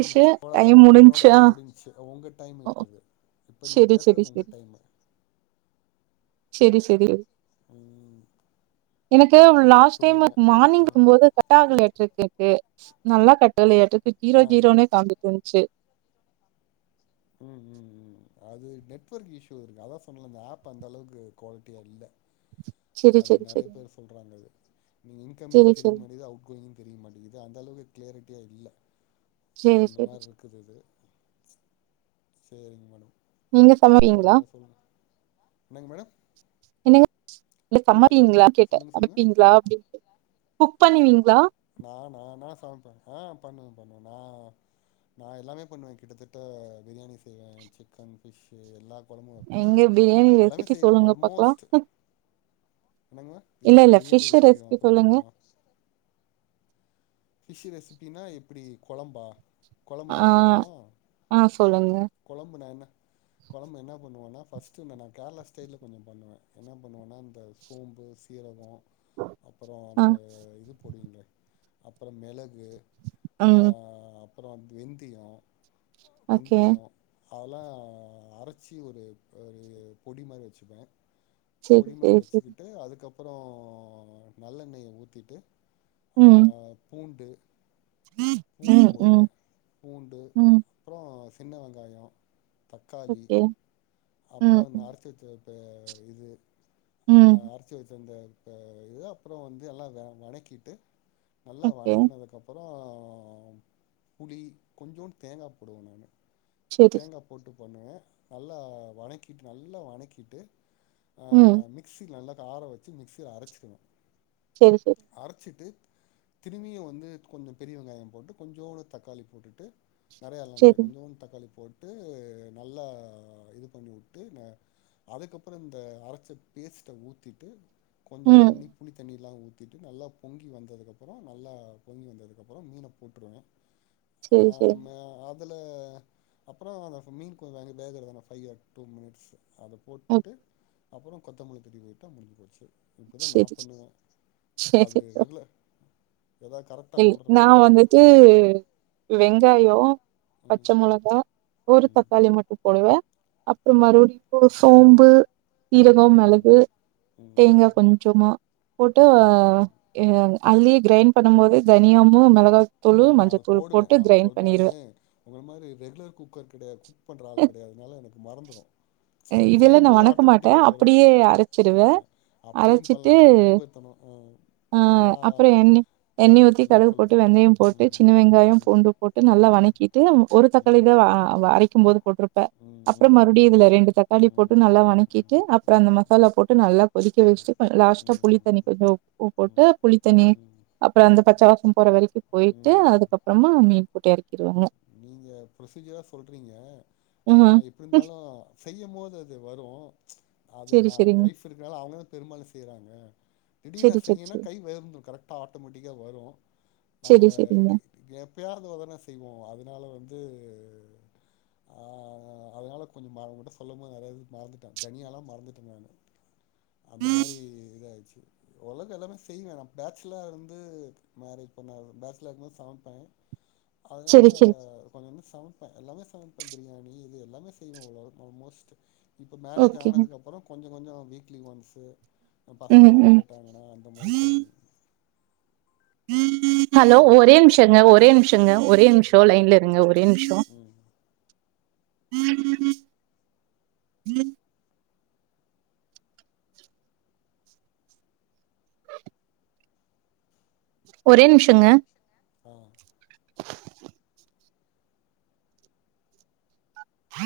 Tissue அவ்ளோதா time முடிஞ்ச்சா என்னோடது முடிஞ்சு ஒங்க டைம் ஓ இப்பது இப்ப நீங்க செரி செரி பேசுறது உங்க செரி டைமு செரி செரி ம் எனக்கு லாஸ்ட் டைம் சொல்லுங்க மார்னிங் ம் இருக்கும்போது கட்டாகல எனகிருக்கு நல்லா கட்டளையாட்டு ஜீரோ ஆ ஜீரோனே காமிகிச்சு ம் ம் ம் அது நெட்வொர்க் இஷ்ஷூ இருக்கு அதா சொன்னல இந்த ஆப் அந்த அளவுக்கு குவாலிட்டியா இல்ல செரி அது செரி நெறயா செரி பேர் சொல்றாங்கது நீங்க இன்கமிங்கு செரி தெரிய செரி மாட்டிது அவுட்கோயிங்கு தெரிய மாட்டேங்குது அந்தளவு க்ளாரிடியா இல்ல செரி அந்த செரி மாரி செரி இருக்குது இது சரிங்க மேட நீங்க சமைவீங்களா என்னங்க மேடம் என்னங்க [unintelligible] இல்ல புரியல சம்மறிபிங்களா கேட்டே சொல்லுங்க சொல்லுங்க சமப்பீங்களா அப்டின்னுட்டு புக் பண்னுவிங்களா நா நானா சாமைப்பே ஆ பண்ணுவ பண்ணுவே நா நா எல்லாமே பண்ணுவே கிட்டத்தட்ட பிரியாணி செய்வே சிக்கன் ஃபிஷ்ஷு எல்லா கொழம்பு வெப்பே எங்க பிரியாணி எல்லாமே ரெசிபி செய்வே சொல்லுங்க பாக்கலா ஆல்மோஸ்ட் என்னங்க இல்ல இல்ல பிரியாணி ஃபிஷ் ரெசிபி தா சொல்லுங்க சொல்லணுமா பிஷ் ரெசிபினா எப்டி கொழம்பா கொழம்பு நா ஆ சொல்லட்டுமா ஆ சொல்லுங்க கொழம்பு நா என்ன கொழம்பு என்ன பண்ணுவனா ஃபர்ஸ்ட்டு இந்த நா கேரளா ஸ்டைல்ல கொஞ்ச பண்ணுவே என்னா பண்ணுவேன்னா இந்த சோம்பு சீரக அப்பறோ ஆ அந்த இது போடுவிங்கல்ல அப்பறோ மெளகு ம் அப்புறம் வெந்தியம் ஓகே வெந்தயம் அதெல்லாம் அரைச்சி ஒரு ஒரு பொடி மாதிரி வச்சுப்பேன் செரி பொடிமறி செரி செரி வச்சுக்கிட்டு அதுக்கப்புறம் அப்புறம் நல்லெண்ணெயை ஊத்திட்டு ஆ ம் பூண்டு பூண்டு ம் ம் போடுவேன் பூண்டு ம் அப்புறம் சின்ன வெங்காயம் தக்காளி ஓகே. ம், அப்புறம் ம், அரச்சிவச்சத் இப்ப இது ம். ஆஹ் அரிச்சு வைச்ச வந்த இ இது அப்புறம் வந்து எல்லாம் வணக்கிட்டு நல்லா ஓகே. வணக்கனதுக்கு அப்புறம் அ புளி கொஞ்சோன்ட் தேங்காய் போடுவோன் நானு சரி. தேங்காய் போட்டு பண்ணுவேன் நல்லா வணக்கிட்டு நல்லா வணக்கிட்டு ஆ ம். மிக்ஸி நல்லா காரம் வச்சு மிக்ஸில அரைச்சிரணு சரி, சரி, அரைச்சிட்டு திரும்பியும் வந்து கொஞ்சம் பெரிய வெங்காயம் போட்டு கொஞ்சோன்டு தக்காளி போட்டுட்டு நிறைய எல்லாம் கிடையாது சரி. கொஞ்சோன்டு தக்காளி போட் ட்டு நல்லா இது பண்ணி விட்டு ந அதுக்கப்புறம் இந்த அரைச்ச பேஸ்ட ஊத்திட்டு கொஞ்சம் ம். தண்ணி புளி தண்ணி எல்லாம் ஊத்தி திட்டு நல்லா பொங்கி வந்ததுக்கு அப்புறம் நல்லா பொங்கி வந்ததுக்கு அப்புறம் மீனை போட்டுருவேன் சரி, சரி. ஆஹ் அ [unintelligible] அதுல அப்புறம் மீன்ஞ்சம் போன ஃபிஃட்டின் மினிட்ஸ் அத ஓகே. போட்டுட்டு அப்புறம் கொத்தமல்லி தழை போட்டுட்டா முடிஞ்ச போச்சு இப்டிதா நா சரி, பண்ணுவே அது ரெகுலர் ஏதாவது கரெக்டா ரி சொல்றனா நா வந்துட்டு வெங்காயோ பச்ச ம் மொளகா ஒரு ம் தக்காளி மட்டு போடுவே அப்பறம் ம் மறுபடியு கோஸ் சோம்பு ம் சீரகம் ம் மெளகு ம் தேங்கா ம் கொஞ்சமா போட்டு அ ம் ம் எ அதுலயே கிரைண்ட் பண்ணும் போது தனியாவும் மெளகா ஆ நா அது போடுவே நான் சொ நானு பண்ணிருவேன். உங்கள மாரி ரெகுலர் குக்கர் கிடையாது குக் பண்ற ஆள் கிடையாது அதனால எனக்கு மறந்துடும் அது இதெல்லாம் செய்யும் நான் போது வணக்க மாட்டேன். ஆட்டோமேட்டிக்கா வரு அப்படியே அ அரைச்சுருவேன். அப்டியு அரைச்சிட்டு பண்ணலா சேரி சோம்பேறித்தனம் ஆ ஆ நா அப்பறம் எண்ணெய் எண்ணெயி ஊத்தி ம் கடுகு போட்டு சொல்லுங்க வெந்தயம் போட்டு ம் சின்ன வெங்காயம் ம் பூண்டு போட்டு ம் நல்லா ம் வணக்கிட்டு ஒரு தக்காளி தா ஆ வ அரைக்கும் போது போட்ருப்ப ம் ம் ம் அப்பறம் ம் மறுபடி இதுல ம் ரெண்டு தக்காளி ம் ம் போட்டு நல்லா ம் வணக்கிட்டு அப்பறம் அந்த மசாலா போட்டு நல்லா கொதிக்க வச்சிட்டு லாஸ்ட் ஆ புளி ம் தண்ணி கொஞ்சம் உப்பு போட்டு புளித்தண்ணி ம் அப்பறம் ம் அந்த ம் பச்ச வாசம் போற வரைக்கு போயிட்டு ம் அதுக்கப்பறமா மீன் போட்டு எறக்கிடுவாங்க நீங்க ப்ரொசீஜரா சொல்றீங்க நா ம் எப்டி இருந்தாலு செய்யும் போது அது வரூ அது செரி நா செரிங்க ஒய்ஃப் இருக்கனால அவங்க தா பெரும்பாலு செய்யறாங்க தீடிர்னு நா செரி செரி செய்னுன்னா செரி கை வரனு கரெக்ட்டா ஆட்டோமேட்டிக்கா வரும் நம்ம செரி செரிங்க கே எப்பயாவது ஒரு தட தான செய்வோ அது இதுல வந்து ஆ அதனால கொஞ்சம் மற உங்கள்ட்ட சொல்லும் போது நெறைய இது மறந்துட்டே தனியா லா மறந்துட்டே நானு அந்த மாரி இதாயிடுச்சி ஓரளவுக்கு எல்லாமே செய்வே நா பேச்சுலர் இருந்து மேரேஜ் பண்ண பேச்சலர் இருக்கும்போது சமைப்பே அதனால செரி செரி கொஞ்சோண்டு சமைப்பே எல்லாமே சமைப்பே பிரியாணி இது எல்லாமே செய்வ ஓரளவு ஆல்மோஸ்ட் இப்ப மேரேஜ் ஓகேங்க ஆனதுக்கு அப்பறம் கொஞ்சம் கொஞ்சம் வீக் வீக்லி ஒன்ஸ் பசங்க ம் ஏதாவது கேட்டாங்கன்னா அந்த மாரி ம் செய்றது ஹலோ ஒரே ஆமா ஆ நிமிஷங்க ஒரே ஆ நிமிஷங்க ஒரே நிமிஷம் லைன்ல இருங்க ஒரே நிமிஷம் ம் உஹம் உஹம் உம் ஒரே நிமிஷங்க ஆ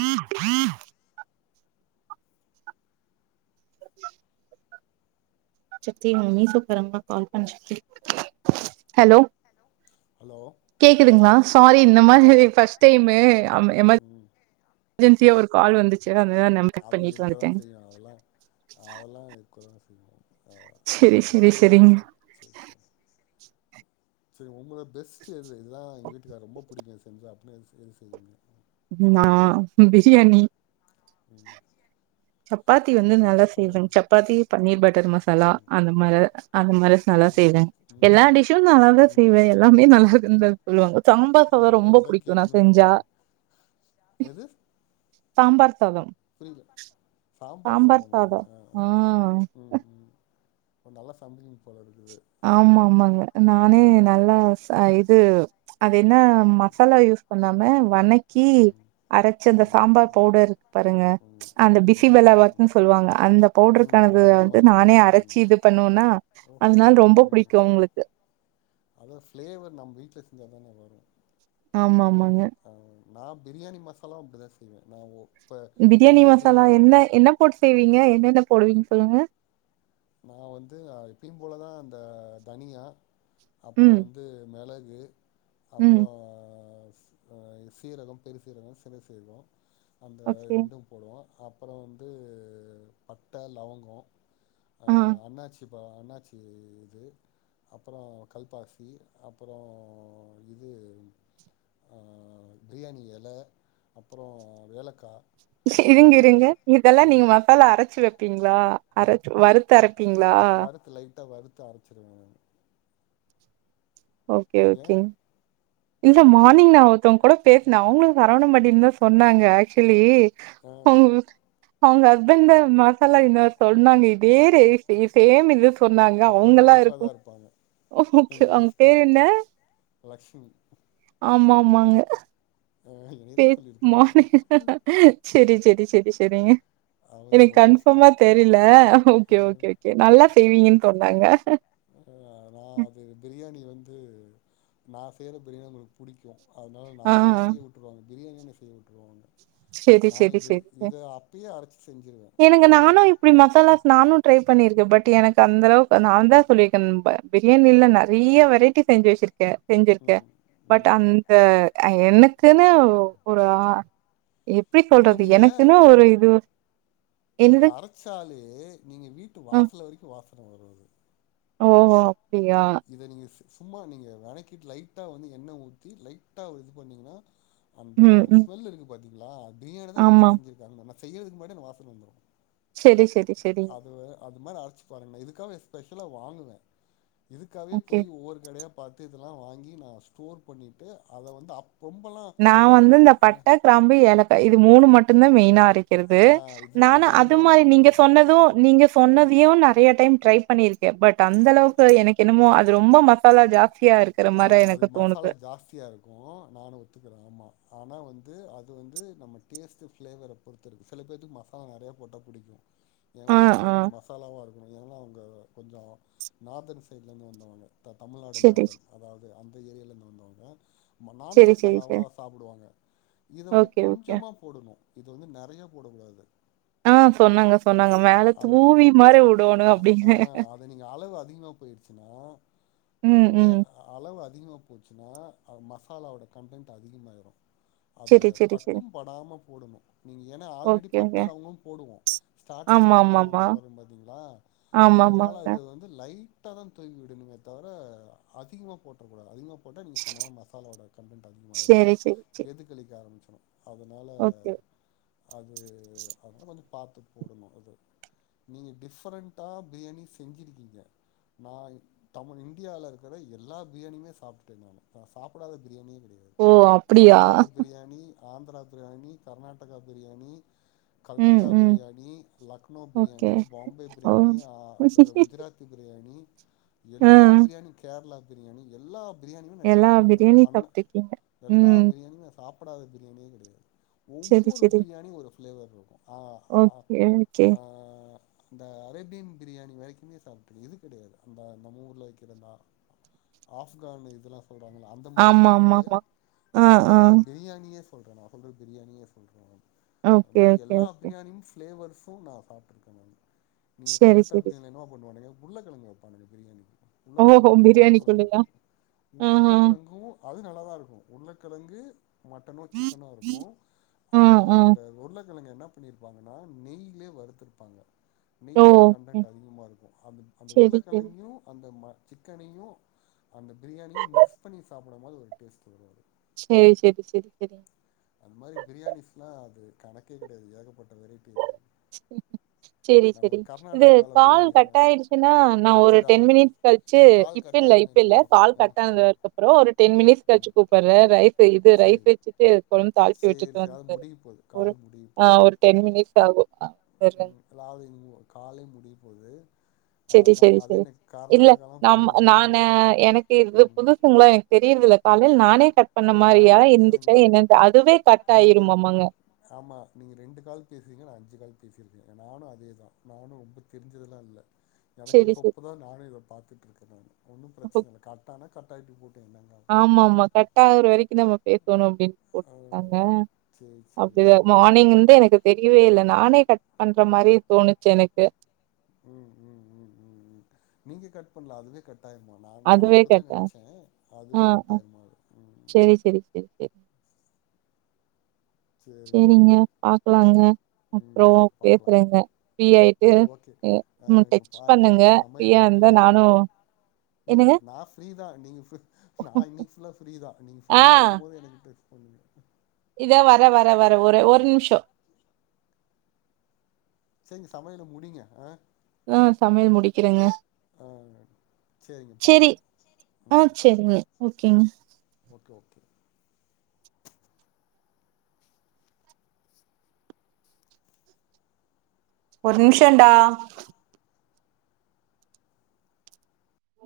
உம் உம் ஹலோ ஹலோ கேக்குதுங்களா சாரி இந்த ஆ மாதிரி கே பஸ்ட் டைமு அம எம ம் அர்ஜென்சியா ஒரு கால் வந்துச்சு அதனால நம்ம கட் அது பண்ணிட்டு இருக்கதா வந்துட்டேங்க செய்யு அதெல்லா அதெல்லா இருக்கதா செய்யு ஆ சரி சரி அதுக்காக என்ன பண்ண சரிங்க முடியு சரிங்க உங்கள பெஸ்ட்டு இது இதுல்லா எங்க வீட்டுக்கார் ரொம்ப புடிக்கு செஞ்சா அப்படனே எது செய்வீங்க ஆ பிரியாணி ம் சப்பாத்தி வந்து நல்லா எல்லாரு ஆ செய்வே சப்பாத்தி பன்னீர் பட்டர் மசாலா ம் அந்த மார அந்த மாரி நல்லா அது செய்வே ம் எல்லா டிஷ்ஷு நல்லாதா ம் ம் செய்வே ம் எல்லாமே நல்லா இருந்து சொல்லுவாங்க சாம்பா அது சாதம் அவர ரொம்ப தா புடிக்கு நா கேட்கணும்னு செஞ்சா நெனைக்கிறே எது சாம்பார் சாதம் புரியல சாம்பார் சாதமா ஆ ஆ ம் ம் ஒரு நல்லா சந்தல போலதுக் ஆமா ஆமாங்க நானே நல்லா ச இது அது என்ன ம் மசாலா யூஸ் பண்ணாம வன்னை கி அரைச்சு அந்த ம் ம் ம் சாம்பார் பவுடர் இருக்கு பாருங்க ம் அந்த பிசி ம் வெலா பாத்ன்னு சொல்லுவாங்க அந்த ம் பவுடருக்கான ம் அது வந்து மாரி நானே அரைச்சு ம் இது பண்ணுவனா ஓஹோ அதனால ரொம்ப ம் புடிக்கு உங்களுக்கு ப ந பார ஆமாமா அங்க நா பிரியாணி மசாலா அப்டிதா செய்வே நா ஒ பிரியாணி மசாலா என்ன என்னா போட்டு செய்வீங்க என்னன்ன போடுவீங் சொல்லுங்க நா வந்து எப்பயு போலதா அந்த தனியா அப்பறோ ம் வந்து மெள கு அப்பற ம் ஆ சீரகம் பெருசீரகம் சின்ன சீரக அந்த ஓகே ரெண்டும் போடுவோ அப் அப்புற வந்து பட்ட லவங்க ஆ அண்ணாச்சி ப அண்ணாச்சி இது அப்பற கல்பாசி அப்பற இது பிரியாணி எலை அப்பற ஏலக்கா இருங்க இதெல்லா இருங்க இதெல்லா ம் நீங்க மசாலா அரைச்சு வப்பீங்களா அரச் வறுத்து அரப் வறுத்து லைட்டா வறுத் து அரைச்சிடுவே ஓகே ஓகேங்க இல்ல ஏ மார்னிங் நான் ஒருத்தவங்க கூட பேசினேன் அவங்களும் சரவண பண்டின்னு தான் சொன்னாங்க ஆக்சுவலி ஆ [unintelligible] அவங்க ஹஸ்பண்ட் மசாலா என்ன சொன்னாங்க இதே ரேஞ்ச் இத சேம் இதையே சொன்னாங்க அப்ப எங்க அவுங்காலா ஒய்ஃபா தா இருக்கும் இருப்பாங்க ஓகே எங்க ஒய்ஃப் தா பேரு என்ன லக்ஷ்மி ஆமா ஆமாங்க ஆ பே என்னையதா ம சொல்லியிருக்கிறாங்க சரி சரி சரி சரி சரிங்க அவங்க எனக்கு எங்க ஒய்ஃப் தா கன்ஃபார்மா தெரியல ஓகே ஓகே நல்லா செய்வீங்கன்னு சொன்னாங்க ஆ நான் அது பிரியாணி வந்து நான் செய்கிற பிரியாணி உங்களுக்கு பிடிக்கும் அதனால ஆ நான் என்ன செய்ய விட்டுருவாங்க பிரியாணி செய்ய விட்டுருவாங்க சரி நா சரி இது சரி சரி இத அப்பயே அரைச்சு செஞ்சிருவே ஏன்னுங்க இது நானும் இப்படி மசாலா நானும் ட்ரை பண்ணியிருக்க பட் எனக்கு அந்த அளவுக்கு நான் தான் சொல்லியிருக்கேன் பிரியாணில நிறைய வெரைட்டி செஞ்சு வச்சிருக்கேன் செஞ்சிருக்கே ம் பட் ம் அந்த எனக்குன்னு ஒரு எப்டி இது சொல்றது நீங்க எனக்குன்னு இது ஒரு இது என்னது அரச்சாலே நீங்க வீட்டு வாசல் வரைக்கும் வாச ஓஹோ இத நீங்க ச சும்மா நீங்க வெளக்கிட்டு லைட்டா வந்து என்ண ஊத்தி லைட்டா இது பண்ணீங்கன்னா அந்த ம் ம் ஸ்மெல் இருக்கு பாத்தீங்க ளா பிரியாணிதா ஆமா வீட்ல செஞ்சுருக்காங்க நல்லா செய்யறதுக்கு முன்னாடியே அந்த வாசன வந்துரும் செரி செரி செரிங்க அது அ இந்த மாரி அரைச்சு பாருங்க இதுக்காக எஸ்பெஷலா வாங்குவே இதுக்காகவே ஓகே போய் ஒவ்வொரு கடையா பாத்து இதெல்லா வாங்கி நா ஸ்டோர் பண்ணிட்டு அத வந்து அப் ரொம்பலா நா வந்து இந்த பட்ட கிராம்பு ஏலக்காய் இது மூணு மட்டுந்தா மெயினா அரைக் கிறது ஆ இது நானு அது பெரும்பாலு மாரி ஆ நீங்க சொன்னது நீங்க ம் சொன்னதையு நெறையா டைம் ட்ரை பண்ணிர்க்கே பட் ம் டந்தளவுக்கு எனக்கு என்னமோ அ ரொம்ப மசாலா ஜாஸ் ஆ அது மசாலா ஜாஸ்த்தியா இருக்கு நானு ஒத்துக்குற ஆமா ஆனா வந்து அது வந்து நம்ம டேஸ்ட் ஃப்ளேவர பொறுத்திருக்கு சில பேத்துக்கு மசாலா நறையா போட்டா புடிக்கு ஏ ஆ, ஒய்ஃப்குல்லா ஆ. கொஞ்ச மசாலாவா இருக்கணு ஏன்னா அவுங்க கொஞ்சோ நார்தன் சைட்லேந்து வந்தவுங்க த தமிழ்நாடு சரி, நார்தன்ஸ் அது அந்த ஏரியாலலேந்து வந்தவுங்க நான் சரி, சரி, மசாலாவா சரி. சாப்புடுவாங்க இத வந்து ஓகே, ஓகே. கொஞ்சமா போடணு இது வந்து நறையா போடக் கூடாது ஆ சொன்னாங்க சொன்னாங்க மேல அத தூவி மாரி விடோணு ஆ அப்டின்னு அது நீங்க அளவு அதிகமா போயிருச்சுன்னா ம் ம் உப்பு அதிகமா போச்சுன்னா அது மசாலாவோட கண்டன்ட் அதிகமாயிரு அத சரி, சரி, சரி. பட்டும் படாம போடணு நீங்க ஏன்னா ஆல்ரெடி ஓகே, ஓகே. பட்டலவங்கமு போடுவோ ஸ்டார்ட்டிங்ல ஆமாமாமா. பட்டலவங்க போடுறோ பா்த்தீங்களா அதனால ஆமாமாங்க. அது வந்து லைட் ட்டாதா தூவி விடணுமே தவர அதிக்மா போட்ற கூடாது அதிகமா போட்டா நீங்க சொன்ன மா மசாலா வாட கண்டென்ட் அதிகமாயிரு சரி, சரி, சரி. எதுக்களிக்க ஆரமிச்சிரு அதனால ஓகே. அது அதனால கொஞ்ச பாத்து போடணு அது நீங்க டிஃரெண்டா பிரியாணி செஞ்சிருக்கீங்க நா தமிழ் இந்தியால இருக்க தர எல்லா பிரியாணியமே சாப்ட்டுட்டேங்க நா சாப்புடாத பிரியாணிய ஓ அப்டியா ஆந்த்ரா பிரியாணி கர்நாடகா பிரியாணி ம், கல்கத்தா ம். பிரியாணி லக்னோ ஓகே. பிரியாணி பாம்பே ஓ பிரியாணி ஆ குஜராத்தி பிரியாணி ஆ எல்லா பிரியாணி கேரளா பிரியாணி எல்லா பிரியாணியு நா எல்லா டேஸ் பண்ணிருக்க நா பிரியாணி பண்ண சாப்ட்டுருக்கீங்க. எல்லா ம் பிரியாணிமே நா சாப் ப்டாத பிரியாணியே கடையா செரி ஒவ்வொரு செரி பிரியாணியு ஒரு ஃப்ளேவர் இருக்கு ஆ அ ஓகே ஓகே ஆ அந்த அரேபியன் பிரியாணி வரைக்குமே சாப்ட்டுக்க இது கடையாது அந்த நம்மூர்ல விக்கிற அந்த ஆ ஆஃப்கான் இதுலா சொல்றாங்கல்ல அந்த மாரி ஆமா ஆமா கடையாது ஆமா ஆ அந்த ஆ மாரி பிரியாணியே சொல்ற நா சொல்ற பிரியாணியே சொல்ற அத ஓகே மாதிரி ஓகே எல்லா அ ஓகே பிரியாணியும் பிளேவர்ஸ் சூனா சாப்பிட்டுருக்கணும் நீங்க செரி கல்கத்தா செரி [unintelligible] என்ன பண்ணுவானுங்க உருளகிழங்கு வப்பாங்க பிரியாணிக்கு உள்ளதல்ல ஓஹோ உள்ள உருளக்கிழங்கு பிரியாணிக்குள்ளயா இருக்கும் ஆ ஆ உள்ளக்கிழங்கும் அது நல்லாதான் இருக்கும் உருளகிழங்கு மட்டனும் சிக்கனும் இருக்கும் ஆ அந்த ஆ அந்த உருல கிங்க என்ன பண்ணிருப்பாங்கன்னா நெய்லே வறுத்தருப்பாங்க ஓ நெய்யோட கண்டன்ட் அதிகமா இருக்கும் அந்த அந்த செரி செரி உருளைக்கிழங்கும் அந்த சிக்க பிர அந்த பிரியாணியும் மிக்ஸ் பண்ணி சாப்பிடும் போது ஒரு டேஸ்ட் வருரும்து சரி சரி சரி சரி அந்த மாதிரி பிரியாணிஸ் எல்லாம் அது கணக்கே கிடையாது ஏகப்பட்ட வெரைட்டி இருக்கு சரி நம்ம சரி இது கர்நாடகால கால் பிரியாணிஸா கட் ஆயிடுச்சுன்னா நான் ஒரு சரி டென் அவ்ளோதா மினிட்ஸ் கழிச்சு கால் இப்ப இல்ல கட்டாயிருன்னு இப்ப நெனைக்க இல்ல இன்னு கால் ஆ கட் ஆனதுக்கு அப்புறம் ஒரு டென் ம் மினிட்ஸ் ம் கழிச்சு கூப்பிடுறேன் ரைஸ் இது ரைஸ் சேரி வச்சுட்டு தி சேரி சேரி அது வட்டு முடிய போது வ கால் ஒரு டென் மிட [unintelligible] உம் [unintelligible] காலே முடியு போது சரி அதா சரி அதே சரி எனக்கு இல்ல கர்நாடகாலா ந போனீங்கன்னா நான எனக்கு இது புதுசுங்களாம் எனக்கு [unintelligible] நானே கட் பண்ண மாரியா நானும் பேசுவ இருந்துச்சா மிஸ் என்னன்னு அதுவே கட் நீங்க ஆயிருமாமாங்க ஆமா நீங்க ரெண்டு கால் பேசுறீங்க அஞ்சு கால் பேசியிருக்கேங்க நானும் அதே தான் நானும் ரொம்ப தெரிஞ்சதெலாம் இல்லை எனக்கு சேரி இப்ப சேரி இப்பதான் நானும் இத பாாரத்துுட்டு இருக்கே ஒன்னும் பிரச்சனை இல்லை [unintelligible] கயட்டி போடு ஆமா ஆமா கட்ட ஒரு வரைக்கும் நம்ம பேசணும் ம் அப்படின்னு ஆ போட்டிருக்காங்க சேரி சேரி அப்படிதான் மார்னிங்ந்து எனக்கு தெரியவே இ நானே கட் பண்ற மாதிரி தோணுச்சு எனக்கு ம் ம் ம் ம் ம் நீங்க கட் பண்ணல அதுவே கட் கட்டாயமா ந நானும் அதுவே அப்படித்தான் கேட்டே நினைச்சேன் ஆ அதுவே ஆ கட்டாயிரமா உ செரி செரி செரி செரி சரிங்க செரிங்க பாக்கலாங்க ம் அப்றோ சரி பாக்கலாம் பேசுறேங்க ஃப்ரீ ஆயிட்டு சரி அ ம் ஓகேஹங்க டெக்ஸ்ட் பாருங்கங்க பண்ணுங்க சமையல ஃப்ரீயா இருந்தா முடிங்க நானு நீங்க என்னங்க ந ஃப்ரீதான் நீங்க [unintelligible] நீங்க ஆ யா இருக்கும் போது எனக்க இதோ வர வர வர ஒ ஆ ஒரு நிமிஷம் செரிங்க சமையல முடிங்க ஆ அ சமையல் முடிக்கிறெங்க ஆ சேரிங்க பாக்லா ஆ ம் செரிங்க ஓகேங்க ஓகே ஓகே ஒரு நிமிஷொன்டா